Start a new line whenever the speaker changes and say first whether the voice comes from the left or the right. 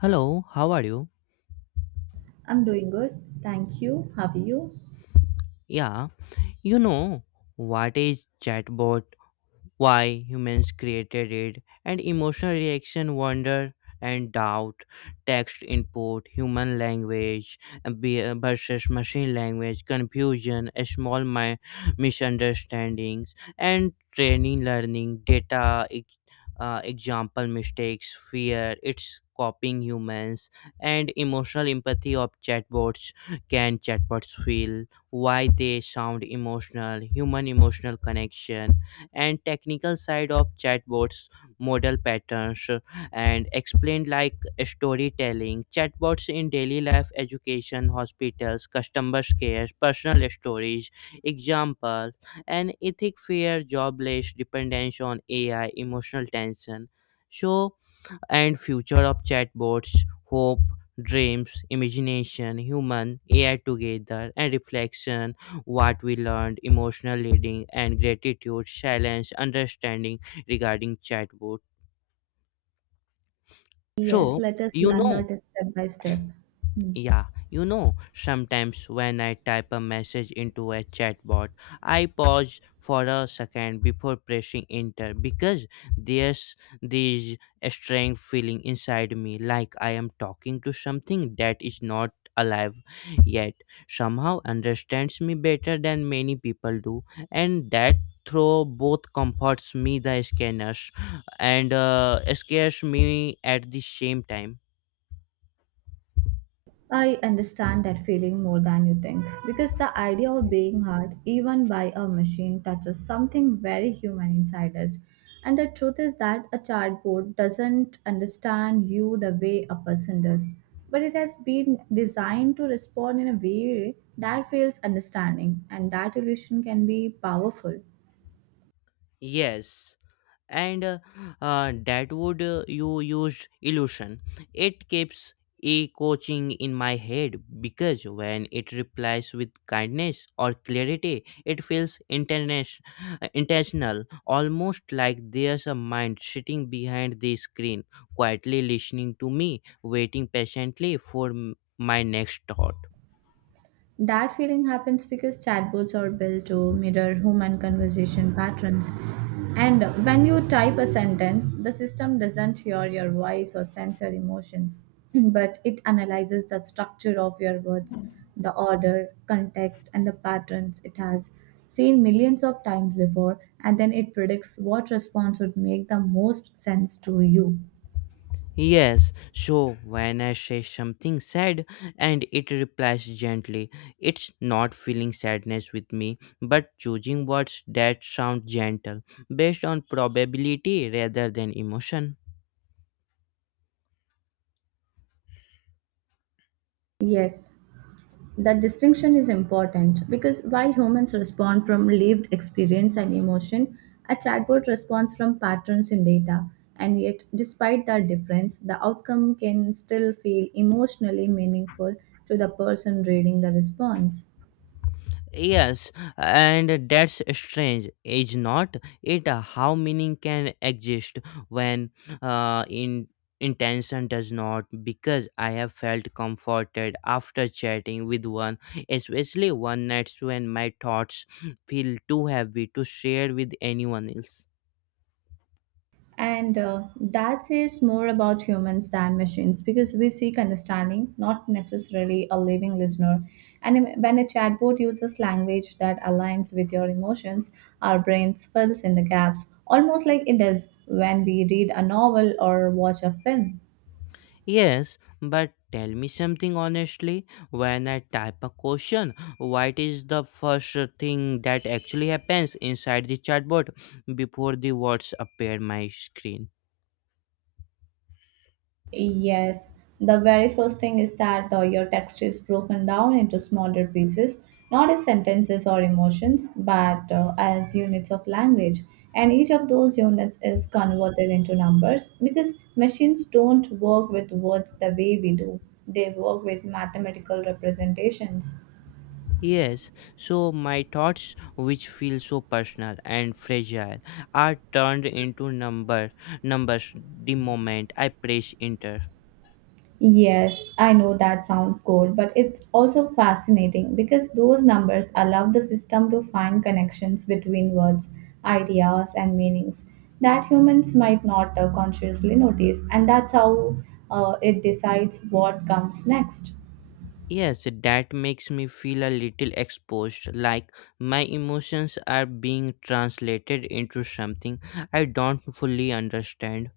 left: Hello, how are you?
right: I'm doing good. Thank you. How are you?
left: Yeah, you know what is chatbot, why humans created it and emotional reaction, wonder and doubt, text input human language, versus machine language confusion, small misunderstandings and training learning data example mistakes, fear it's copying humans, and emotional empathy of chatbots, can chatbots feel, why they sound emotional, human emotional connection, and technical side of chatbots, model patterns and explained like storytelling, chatbots in daily life, education, hospitals, customer care, personal stories example, and ethic fear, jobless, dependence on AI, emotional tension, so, and future of chatbots, hope, dreams, imagination, human AI together, and reflection, what we learned, emotional leading and gratitude, silence, understanding regarding chatbot.
right: Yes,
left: so
right: let us
left: you
right: learn
left: know
right: that step by step. Hmm.
left: Yeah, sometimes when I type a message into a chatbot, I pause for a second before pressing enter because there's this strange feeling inside me, like I am talking to something that is not alive, yet somehow understands me better than many people do. And that throw both comforts me, the scanners, and scares me at the same time.
right: I understand that feeling more than you think because the idea of being hurt, even by a machine, touches something very human inside us. And the truth is that a chatbot doesn't understand you the way a person does, but it has been designed to respond in a way that feels understanding, and that illusion can be powerful.
left: Yes, and that would you used illusion. It keeps a coaching in my head, because when it replies with kindness or clarity it feels intentional, almost like there's a mind sitting behind the screen, quietly listening to me, waiting patiently for my next thought.
right: That feeling happens because chatbots are built to mirror human conversation patterns. And when you type a sentence, the system doesn't hear your voice or sense your emotions, but it analyzes the structure of your words, the order, context, and the patterns it has seen millions of times before, and then it predicts what response would make the most sense to you.
left: Yes, so when I say something sad and it replies gently, it's not feeling sadness with me, but choosing words that sound gentle based on probability rather than emotion.
right: Yes. That distinction is important because while humans respond from lived experience and emotion, a chatbot responds from patterns in data. And yet, despite that difference, the outcome can still feel emotionally meaningful to the person reading the response.
left: Yes, and that's strange, is not it? How meaning can exist when in intention does not? Because I have felt comforted after chatting with one, especially one nights when my thoughts feel too heavy to share with anyone else.
right: And That says more about humans than machines because we seek understanding, not necessarily a living listener. And when a chatbot uses language that aligns with your emotions, our brains fills in the gaps, almost like it does when we read a novel or watch a film.
left: Yes, but tell me something honestly. When I type a question, what is the first thing that actually happens inside the chatbot before the words appear my screen?
right: Yes, the very first thing is that your text is broken down into smaller pieces, not as sentences or emotions, but as units of language. And each of those units is converted into numbers because machines don't work with words the way we do, they work with mathematical representations.
left: Yes, so my thoughts, which feel so personal and fragile, are turned into numbers the moment I press enter.
right: Yes, I know that sounds cold, but it's also fascinating because those numbers allow the system to find connections between words, ideas, and meanings that humans might not consciously notice, and that's how it decides what comes next.
left: Yes, that makes me feel a little exposed, like my emotions are being translated into something I don't fully understand.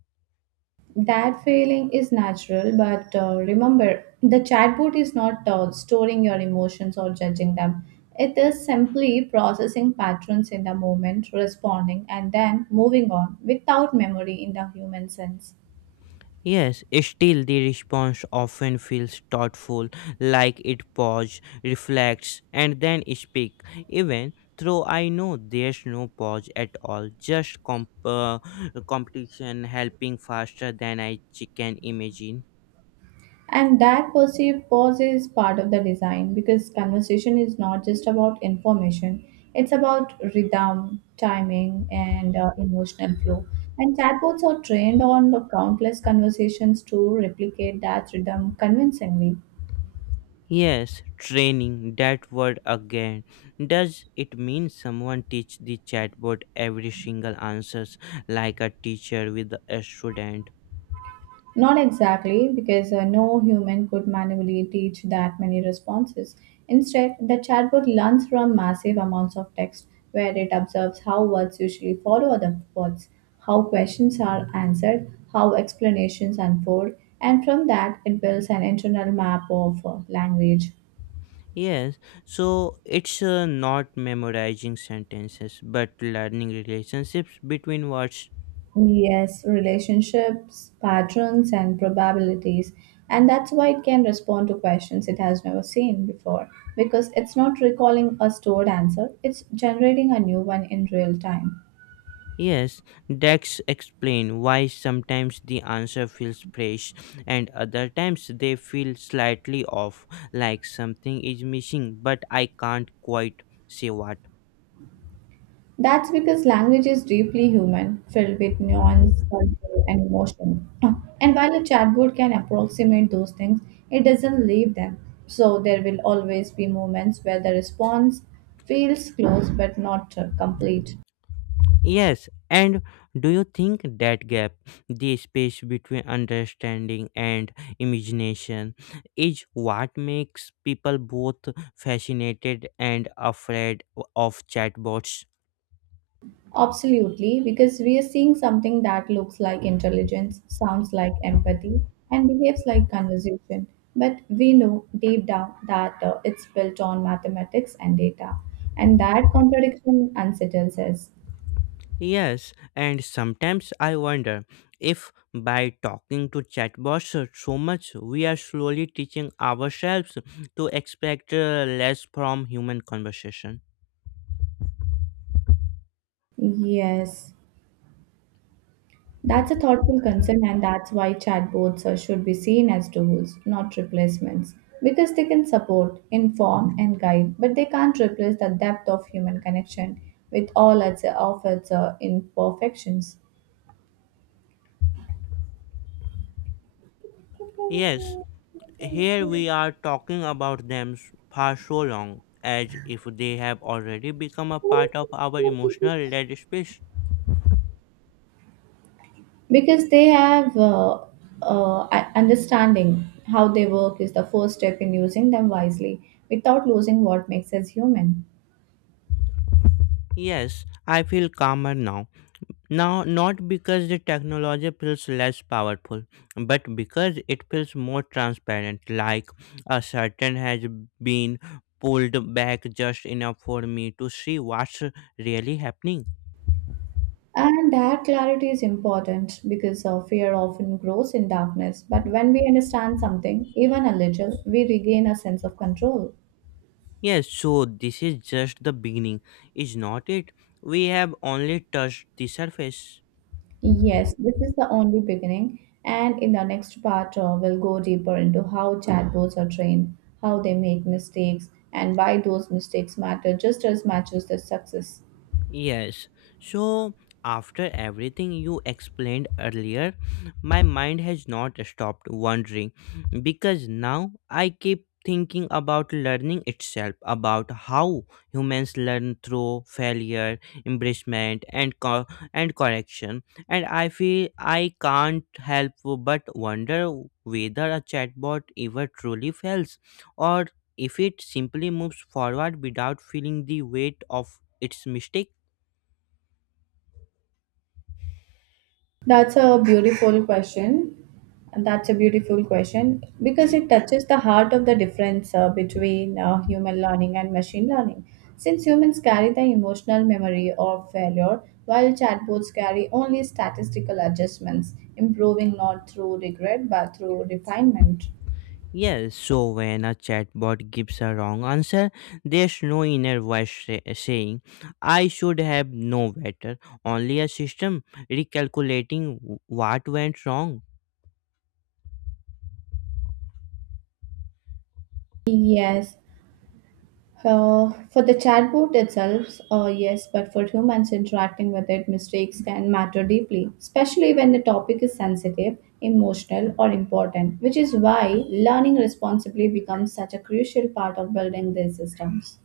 right: That feeling is natural, but remember, the chatbot is not storing your emotions or judging them. It is simply processing patterns in the moment, responding, and then moving on without memory in the human sense.
left: Yes, still the response often feels thoughtful, like it pauses, reflects, and then speaks, even though I know there's no pause at all, just competition helping faster than I can imagine.
right: And that perceived pause is part of the design because conversation is not just about information, it's about rhythm, timing, and emotional flow. And chatbots are trained on the countless conversations to replicate that rhythm convincingly.
left: Yes, training, that word again. Does it mean someone teach the chatbot every single answers like a teacher with a student?
right: Not exactly, because no human could manually teach that many responses. Instead, the chatbot learns from massive amounts of text, where it observes how words usually follow other words, how questions are answered, how explanations unfold, and from that, it builds an internal map of language.
left: Yes, so it's not memorizing sentences but learning relationships between words.
right: Yes, relationships, patterns, and probabilities. And that's why it can respond to questions it has never seen before. Because it's not recalling a stored answer, it's generating a new one in real time.
left: Yes, Dex explain why sometimes the answer feels fresh and other times they feel slightly off, like something is missing, but I can't quite say what.
right: That's because language is deeply human, filled with nuance, culture, and emotion. And while a chatbot can approximate those things, it doesn't leave them. So there will always be moments where the response feels close but not complete.
left: Yes, and do you think that gap, the space between understanding and imagination, is what makes people both fascinated and afraid of chatbots?
right: Absolutely, because we are seeing something that looks like intelligence, sounds like empathy, and behaves like conversation. But we know deep down that it's built on mathematics and data, and that contradiction unsettles us.
left: Yes, and sometimes I wonder if by talking to chatbots so much, we are slowly teaching ourselves to expect less from human conversation.
right: Yes, that's a thoughtful concern, and that's why chatbots should be seen as tools, not replacements, because they can support, inform, and guide, but they can't replace the depth of human connection with all its, of its imperfections.
left: Yes, here we are talking about them for so long, as if they have already become a part of our emotional red space.
right: Because they have understanding how they work is the first step in using them wisely without losing what makes us human.
left: Yes, I feel calmer now. Now, not because the technology feels less powerful, but because it feels more transparent, like a curtain has been pulled back just enough for me to see what's really happening.
right: And that clarity is important because fear often grows in darkness. But when we understand something, even a little, we regain a sense of control.
left: Yes, so this is just the beginning, is not it? We have only touched the surface.
right: Yes, this is the only beginning. And in the next part, we'll go deeper into how chatbots are trained, how they make mistakes, and why those mistakes matter just as much as their success.
left: Yes. So, after everything you explained earlier, my mind has not stopped wandering because now I keep thinking about learning itself, about how humans learn through failure, embracement, and and correction. And I feel I can't help but wonder whether a chatbot ever truly fails, or if it simply moves forward without feeling the weight of its mistake.
right: That's a beautiful question. And That's a beautiful question because it touches the heart of the difference between human learning and machine learning. Since humans carry the emotional memory of failure, while chatbots carry only statistical adjustments, improving not through regret but through refinement.
left: Yes, so when a chatbot gives a wrong answer, there's no inner voice saying, I should have known better, only a system recalculating what went wrong.
right: Yes. For the chatbot itself, yes, but for humans interacting with it, mistakes can matter deeply, especially when the topic is sensitive, emotional, or important, which is why learning responsibly becomes such a crucial part of building these systems.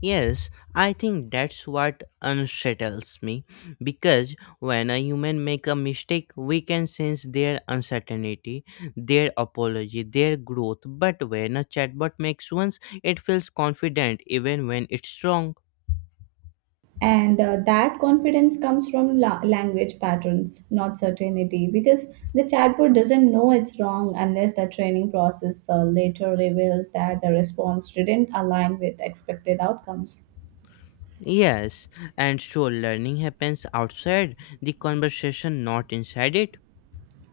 left: Yes, I think that's what unsettles me, because when a human make a mistake, we can sense their uncertainty, their apology, their growth, but when a chatbot makes ones, it feels confident even when it's wrong.
right: And That confidence comes from language patterns, not certainty, because the chatbot doesn't know it's wrong unless the training process later reveals that the response didn't align with expected outcomes.
left: Yes, and so learning happens outside the conversation, not inside it.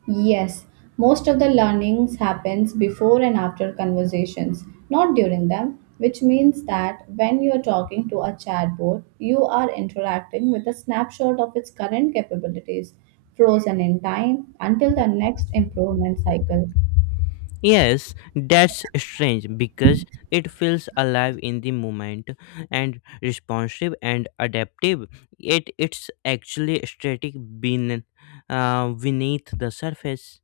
right: Yes, most of the learnings happens before and after conversations, not during them, which means that when you are talking to a chatbot, you are interacting with a snapshot of its current capabilities, frozen in time until the next improvement cycle.
left: Yes, that's strange because it feels alive in the moment and responsive and adaptive. Yet it's actually static beneath, beneath the surface.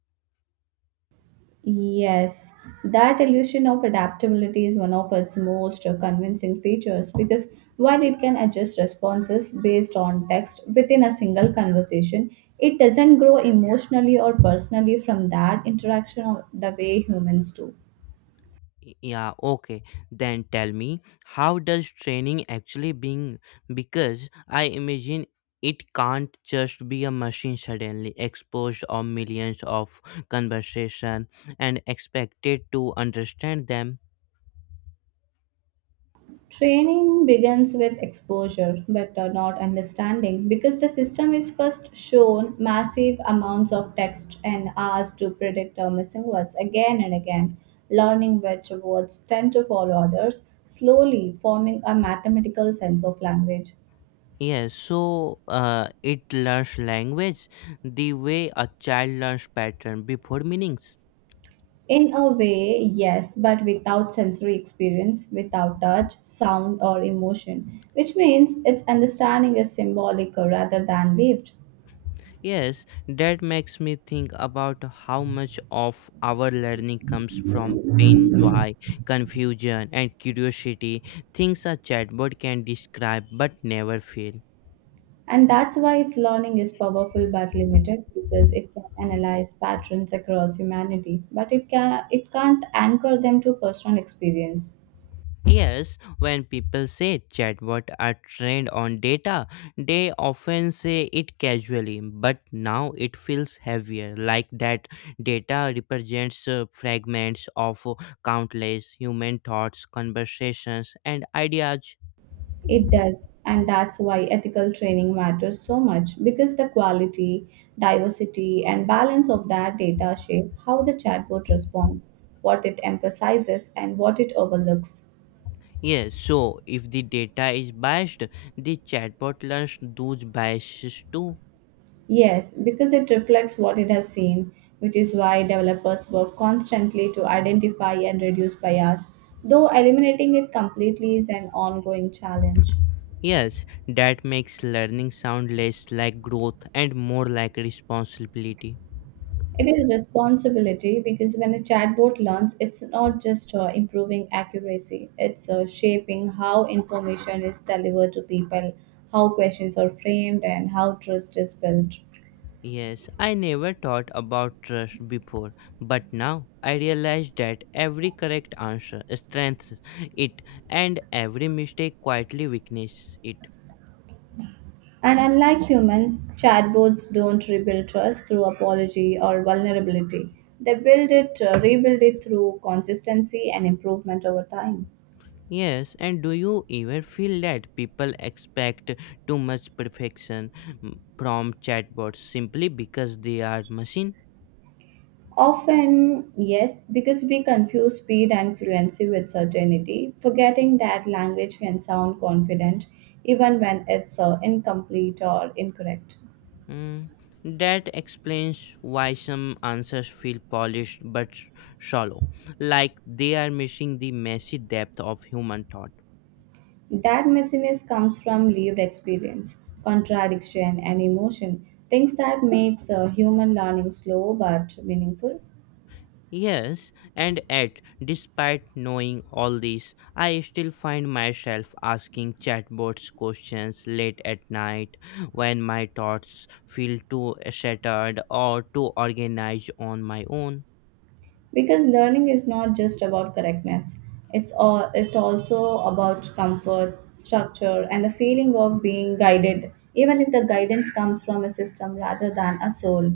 right: Yes, that illusion of adaptability is one of its most convincing features because while it can adjust responses based on text within a single conversation, it doesn't grow emotionally or personally from that interaction or the way humans do.
left: Yeah, okay, then tell me, how does training actually being, because I imagine it can't just be a machine suddenly exposed on millions of conversation and expected to understand them.
right: Training begins with exposure, but not understanding, because the system is first shown massive amounts of text and asked to predict our missing words again and again, learning which words tend to follow others, slowly forming a mathematical sense of language.
left: Yes, so it learns language the way a child learns pattern before meanings.
right: In a way, yes, but without sensory experience, without touch, sound, or emotion, which means its understanding is symbolic rather than lived.
left: Yes, that makes me think about how much of our learning comes from pain, joy, confusion, and curiosity. Things a chatbot can describe but never feel.
right: And that's why its learning is powerful but limited because it can analyze patterns across humanity, but it, can, it can't anchor them to personal experience.
left: Yes, when people say chatbot are trained on data, they often say it casually, but now it feels heavier, like that data represents fragments of countless human thoughts, conversations, and ideas.
right: It does, and that's why ethical training matters so much because the quality, diversity, and balance of that data shape how the chatbot responds, what it emphasizes, and what it overlooks.
left: Yes, so if the data is biased, the chatbot learns those biases too.
right: Yes, because it reflects what it has seen, which is why developers work constantly to identify and reduce bias, though eliminating it completely is an ongoing challenge.
left: Yes, that makes learning sound less like growth and more like responsibility.
right: It is responsibility because when a chatbot learns, it's not just improving accuracy, it's shaping how information is delivered to people, how questions are framed, and how trust is built.
left: Yes, I never thought about trust before, but now I realize that every correct answer strengthens it, and every mistake quietly weakens it.
right: And unlike humans, chatbots don't rebuild trust through apology or vulnerability. They rebuild it through consistency and improvement over time.
left: Yes, and do you ever feel that people expect too much perfection, from chatbots simply because they are machine?
right: Often, yes, because we confuse speed and fluency with certainty, forgetting that language can sound confident even when it's incomplete or incorrect.
left: Mm, that explains why some answers feel polished but shallow, like they are missing the messy depth of human thought.
right: That messiness comes from lived experience, contradiction, and emotion, things that makes human learning slow but meaningful.
left: Yes, and yet, despite knowing all this, I still find myself asking chatbots questions late at night when my thoughts feel too shattered or too organized on my own.
right: Because learning is not just about correctness; it also about comfort, structure, and the feeling of being guided, even if the guidance comes from a system rather than a soul.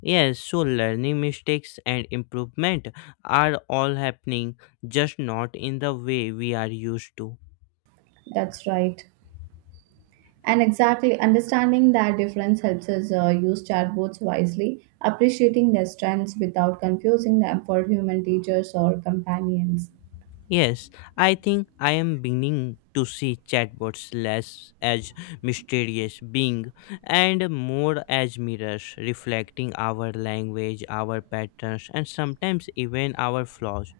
left: Yes, so learning, mistakes, and improvement are all happening, just not in the way we are used to.
right: That's right. And exactly understanding that difference helps us use chatbots wisely, appreciating their strengths without confusing them for human teachers or companions.
left: Yes, I think I am beginning to see chatbots less as mysterious being and more as mirrors reflecting our language, our patterns, and sometimes even our flaws.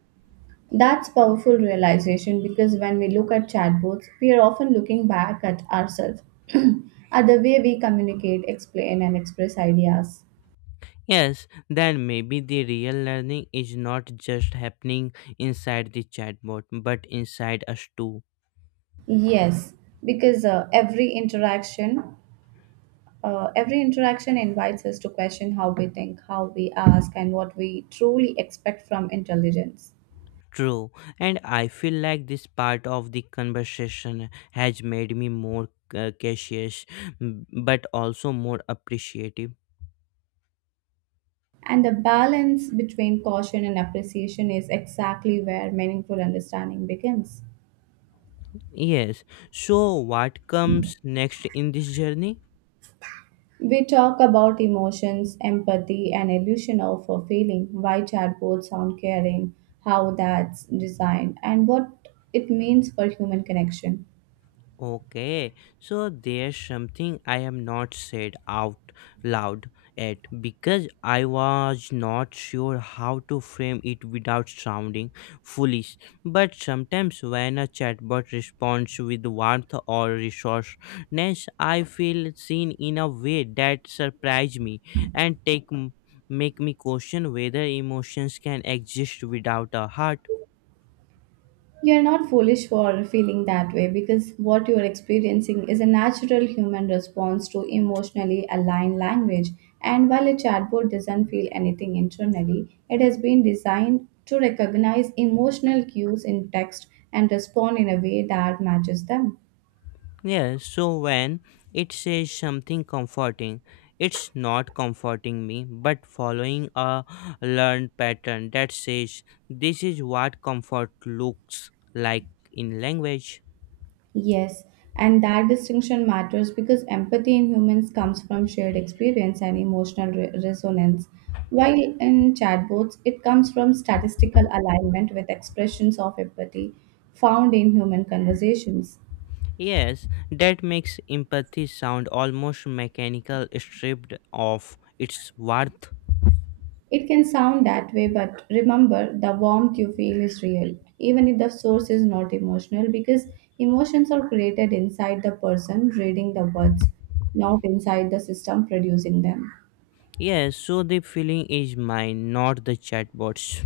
right: That's powerful realization because when we look at chatbots, we are often looking back at ourselves, at the way we communicate, explain, and express ideas.
left: Yes, then maybe the real learning is not just happening inside the chatbot but inside us too.
right: Yes, because every interaction invites us to question how we think, how we ask, and what we truly expect from intelligence.
left: True, and I feel like this part of the conversation has made me more cautious, but also more appreciative.
right: And the balance between caution and appreciation is exactly where meaningful understanding begins.
left: Yes, so what comes next in this journey?
right: We talk about emotions, empathy, and illusion of a feeling, why chatbots sound caring, how that's designed, and what it means for human connection.
left: Okay, so there's something I have not said out loud yet, because I was not sure how to frame it without sounding foolish. But sometimes when a chatbot responds with warmth or resourceness, I feel seen in a way that surprise me and make me question whether emotions can exist without a heart.
right: You're not foolish for feeling that way because what you're experiencing is a natural human response to emotionally aligned language. And while a chatbot doesn't feel anything internally, it has been designed to recognize emotional cues in text and respond in a way that matches them.
left: Yeah, so when it says something comforting, it's not comforting me, but following a learned pattern that says this is what comfort looks like in language.
right: Yes, and that distinction matters because empathy in humans comes from shared experience and emotional resonance, while in chatbots it comes from statistical alignment with expressions of empathy found in human conversations.
left: Yes, that makes empathy sound almost mechanical, stripped of its worth.
right: It can sound that way, but remember the warmth you feel is real, even if the source is not emotional, because emotions are created inside the person reading the words, not inside the system producing them.
left: Yes, so the feeling is mine, not the chatbot's.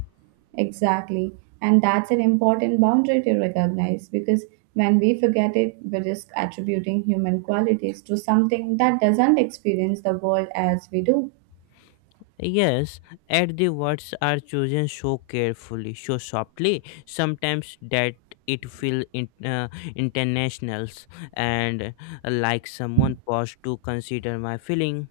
right: Exactly. And that's an important boundary to recognize because when we forget it, we risk attributing human qualities to something that doesn't experience the world as we do.
left: Yes, and the words are chosen so carefully, so softly, sometimes that it feels international, and like someone paused to consider my feeling.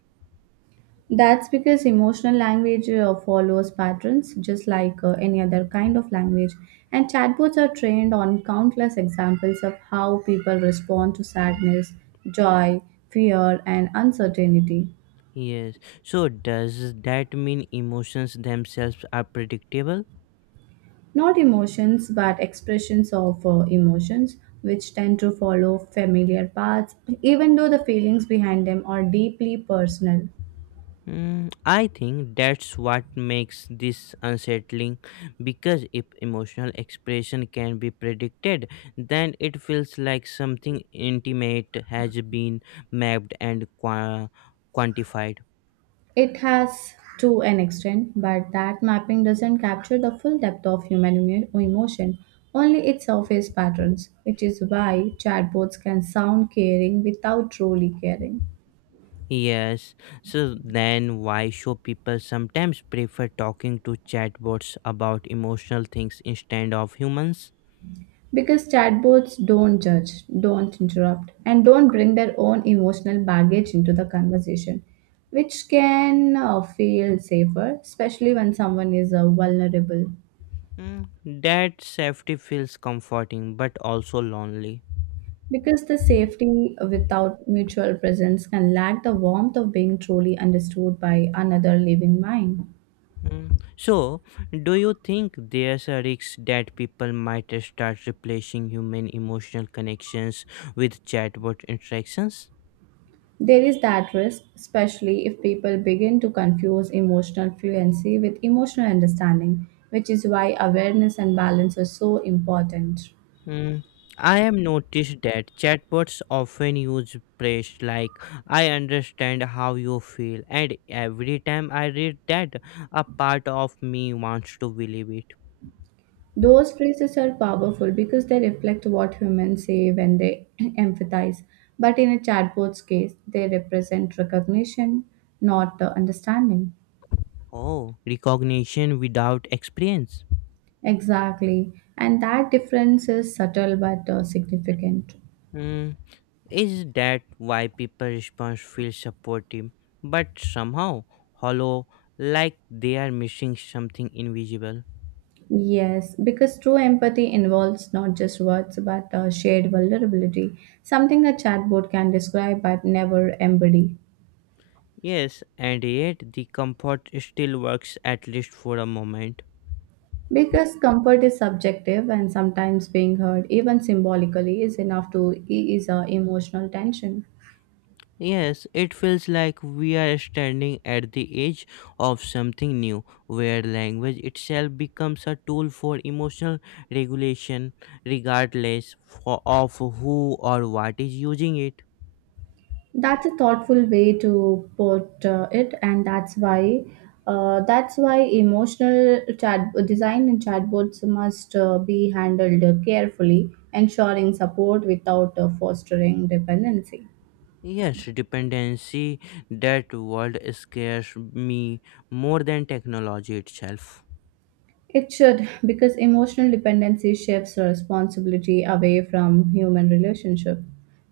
right: That's because emotional language follows patterns just like any other kind of language. And chatbots are trained on countless examples of how people respond to sadness, joy, fear, and uncertainty.
left: Yes, so does that mean emotions themselves are predictable?
right: Not emotions, but expressions of emotions, which tend to follow familiar paths, even though the feelings behind them are deeply personal.
left: Mm, I think that's what makes this unsettling, because if emotional expression can be predicted, then it feels like something intimate has been mapped and quantified.
right: It has to an extent, but that mapping doesn't capture the full depth of human emotion, only its surface patterns, which is why chatbots can sound caring without truly caring.
left: Yes, so then why show people sometimes prefer talking to chatbots about emotional things instead of humans?
right: Because chatbots don't judge, don't interrupt, and don't bring their own emotional baggage into the conversation, which can feel safer, especially when someone is vulnerable.
left: Mm, that safety feels comforting but also lonely.
right: Because the safety without mutual presence can lack the warmth of being truly understood by another living mind.
left: Mm. So, do you think there's a risk that people might start replacing human emotional connections with chatbot interactions?
right: There is that risk, especially if people begin to confuse emotional fluency with emotional understanding, which is why awareness and balance are so important.
left: Mm. I have noticed that chatbots often use praise like I understand how you feel, and every time I read that, a part of me wants to believe it.
right: Those phrases are powerful because they reflect what humans say when they empathize. But in a chatbot's case, they represent recognition, not understanding.
left: Oh, recognition without experience.
right: Exactly. And that difference is subtle but significant.
left: Hmm, is that why people response feels supportive but somehow hollow, like they are missing something invisible?
right: Yes, because true empathy involves not just words but shared vulnerability, something a chatbot can describe but never embody.
left: Yes, and yet the comfort still works, at least for a moment.
right: Because comfort is subjective, and sometimes being heard, even symbolically, is enough to ease our emotional tension.
left: Yes, it feels like we are standing at the edge of something new, where language itself becomes a tool for emotional regulation regardless of who or what is using it.
right: That's a thoughtful way to put it, and that's why emotional chat design in chatbots must be handled carefully, ensuring support without fostering dependency.
left: Yes, dependency, that word scares me more than technology itself.
right: It should, because emotional dependency shifts responsibility away from human relationship,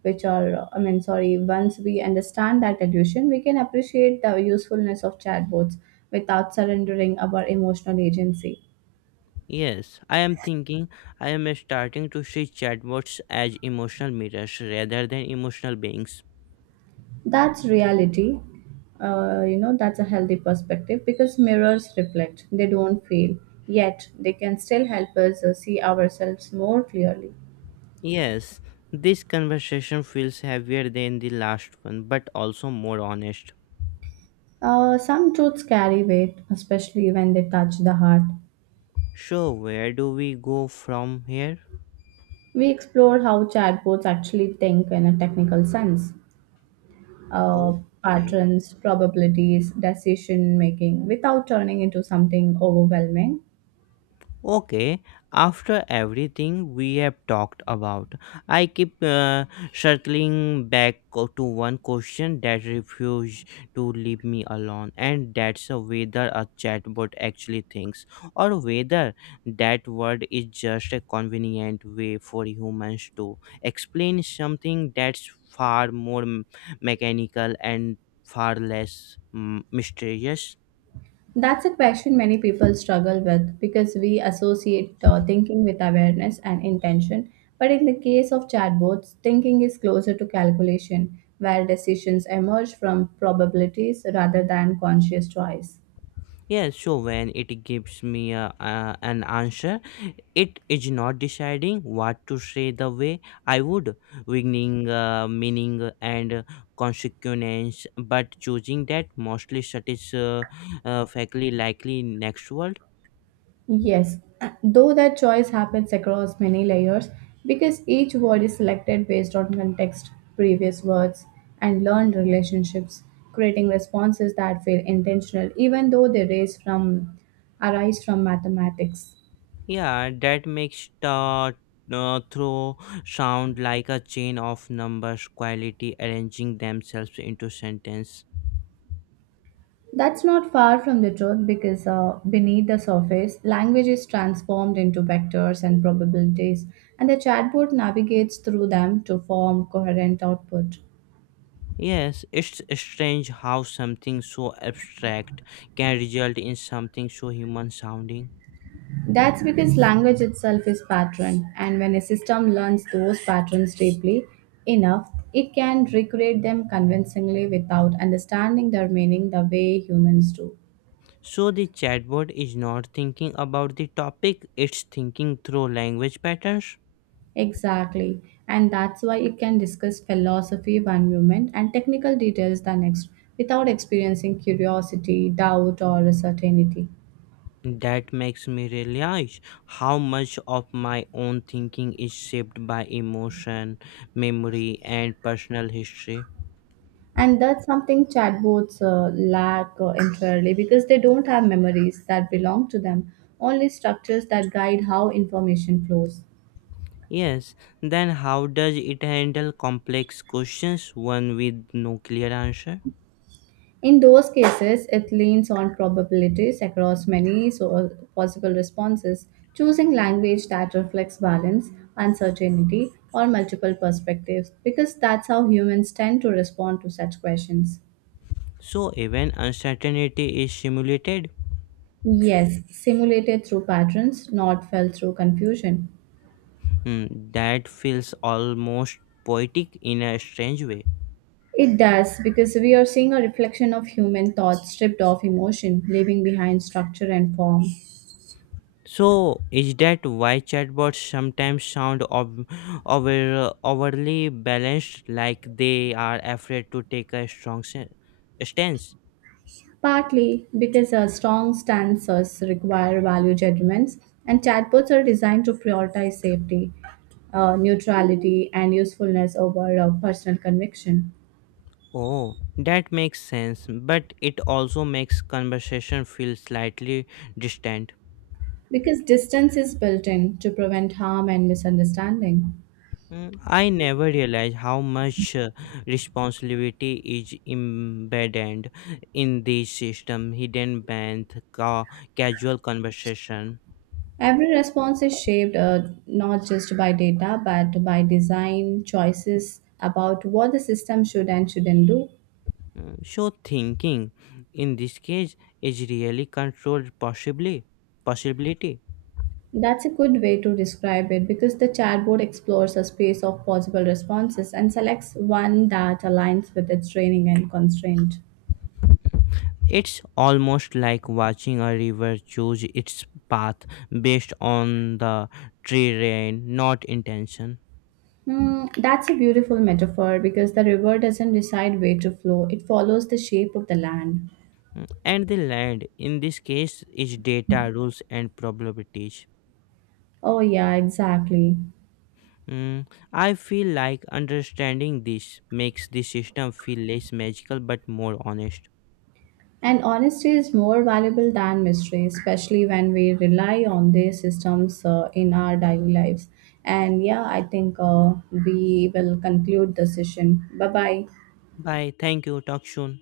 right: which are, I mean, sorry, once we understand that illusion, we can appreciate the usefulness of chatbots without surrendering our emotional agency.
left: Yes, I am thinking, I am starting to see chatbots as emotional mirrors rather than emotional beings.
right: That's reality. That's a healthy perspective because mirrors reflect, they don't fail, yet they can still help us see ourselves more clearly.
left: Yes, this conversation feels heavier than the last one, but also more honest.
right: Some truths carry weight, especially when they touch the heart.
left: So, where do we go from here?
right: We explored how chatbots actually think in a technical sense, uh,
left: Okay.
right: patterns, probabilities, decision making, without turning into something overwhelming.
left: Okay, after everything we have talked about, I keep circling back to one question that refuses to leave me alone, and that's whether a chatbot actually thinks, or whether that word is just a convenient way for humans to explain something that's far more mechanical and far less mysterious.
right: That's a question many people struggle with because we associate thinking with awareness and intention. But in the case of chatbots, thinking is closer to calculation, where decisions emerge from probabilities rather than conscious choice.
left: Yes, so when it gives me a, an answer, it is not deciding what to say the way I would, winning meaning and consequence, but choosing that mostly satisfactorily likely next word.
right: Yes, though that choice happens across many layers because each word is selected based on context, previous words, and learned relationships, creating responses that feel intentional even though they raise from arise from mathematics.
left: Yeah, that makes the throw sound like a chain of numbers, quality arranging themselves into sentence.
right: That's not far from the truth because beneath the surface, language is transformed into vectors and probabilities, and the chatbot navigates through them to form coherent output.
left: Yes, it's strange how something so abstract can result in something so human sounding.
right: That's because language itself is pattern, and when a system learns those patterns deeply enough, it can recreate them convincingly without understanding their meaning the way humans do.
left: So the chatbot is not thinking about the topic, it's thinking through language patterns.
right: Exactly, and that's why it can discuss philosophy one moment and technical details the next without experiencing curiosity, doubt, or certainty.
left: That makes me realize how much of my own thinking is shaped by emotion, memory, and personal history.
right: And that's something chatbots lack entirely because they don't have memories that belong to them, only structures that guide how information flows.
left: Yes, then how does it handle complex questions, one with no clear answer?
right: In those cases, it leans on probabilities across possible responses, choosing language that reflects balance, uncertainty, or multiple perspectives because that's how humans tend to respond to such questions.
left: So even uncertainty is simulated.
right: Yes, simulated through patterns, not felt through confusion.
left: Mm, that feels almost poetic in a strange way.
right: It does, because we are seeing a reflection of human thought stripped of emotion, leaving behind structure and form.
left: So is that why chatbots sometimes sound over overly balanced, like they are afraid to take a strong stance?
right: Partly because our strong stances require value judgments, and chatbots are designed to prioritize safety, neutrality, and usefulness over personal conviction.
left: Oh, that makes sense, but it also makes conversation feel slightly distant.
right: Because distance is built in to prevent harm and misunderstanding.
left: Mm, I never realized how much responsibility is embedded in this system, hidden band, casual conversation.
right: Every response is shaped not just by data but by design choices about what the system should and shouldn't do.
left: Mm, so thinking in this case is really controlled possibly possibility.
right: That's a good way to describe it because the chatbot explores a space of possible responses and selects one that aligns with its training and constraint.
left: It's almost like watching a river choose its path based on the terrain, not intention.
right: Hmm, that's a beautiful metaphor because the river doesn't decide where to flow, it follows the shape of the land.
left: Mm, and the land in this case is data rules and probabilities.
right: Oh, yeah, exactly.
left: Mm, I feel like understanding this makes the system feel less magical but more honest.
right: And honesty is more valuable than mystery, especially when we rely on these systems in our daily lives. And yeah, I think we will conclude the session. Bye bye.
left: Bye. Thank you. Talk soon.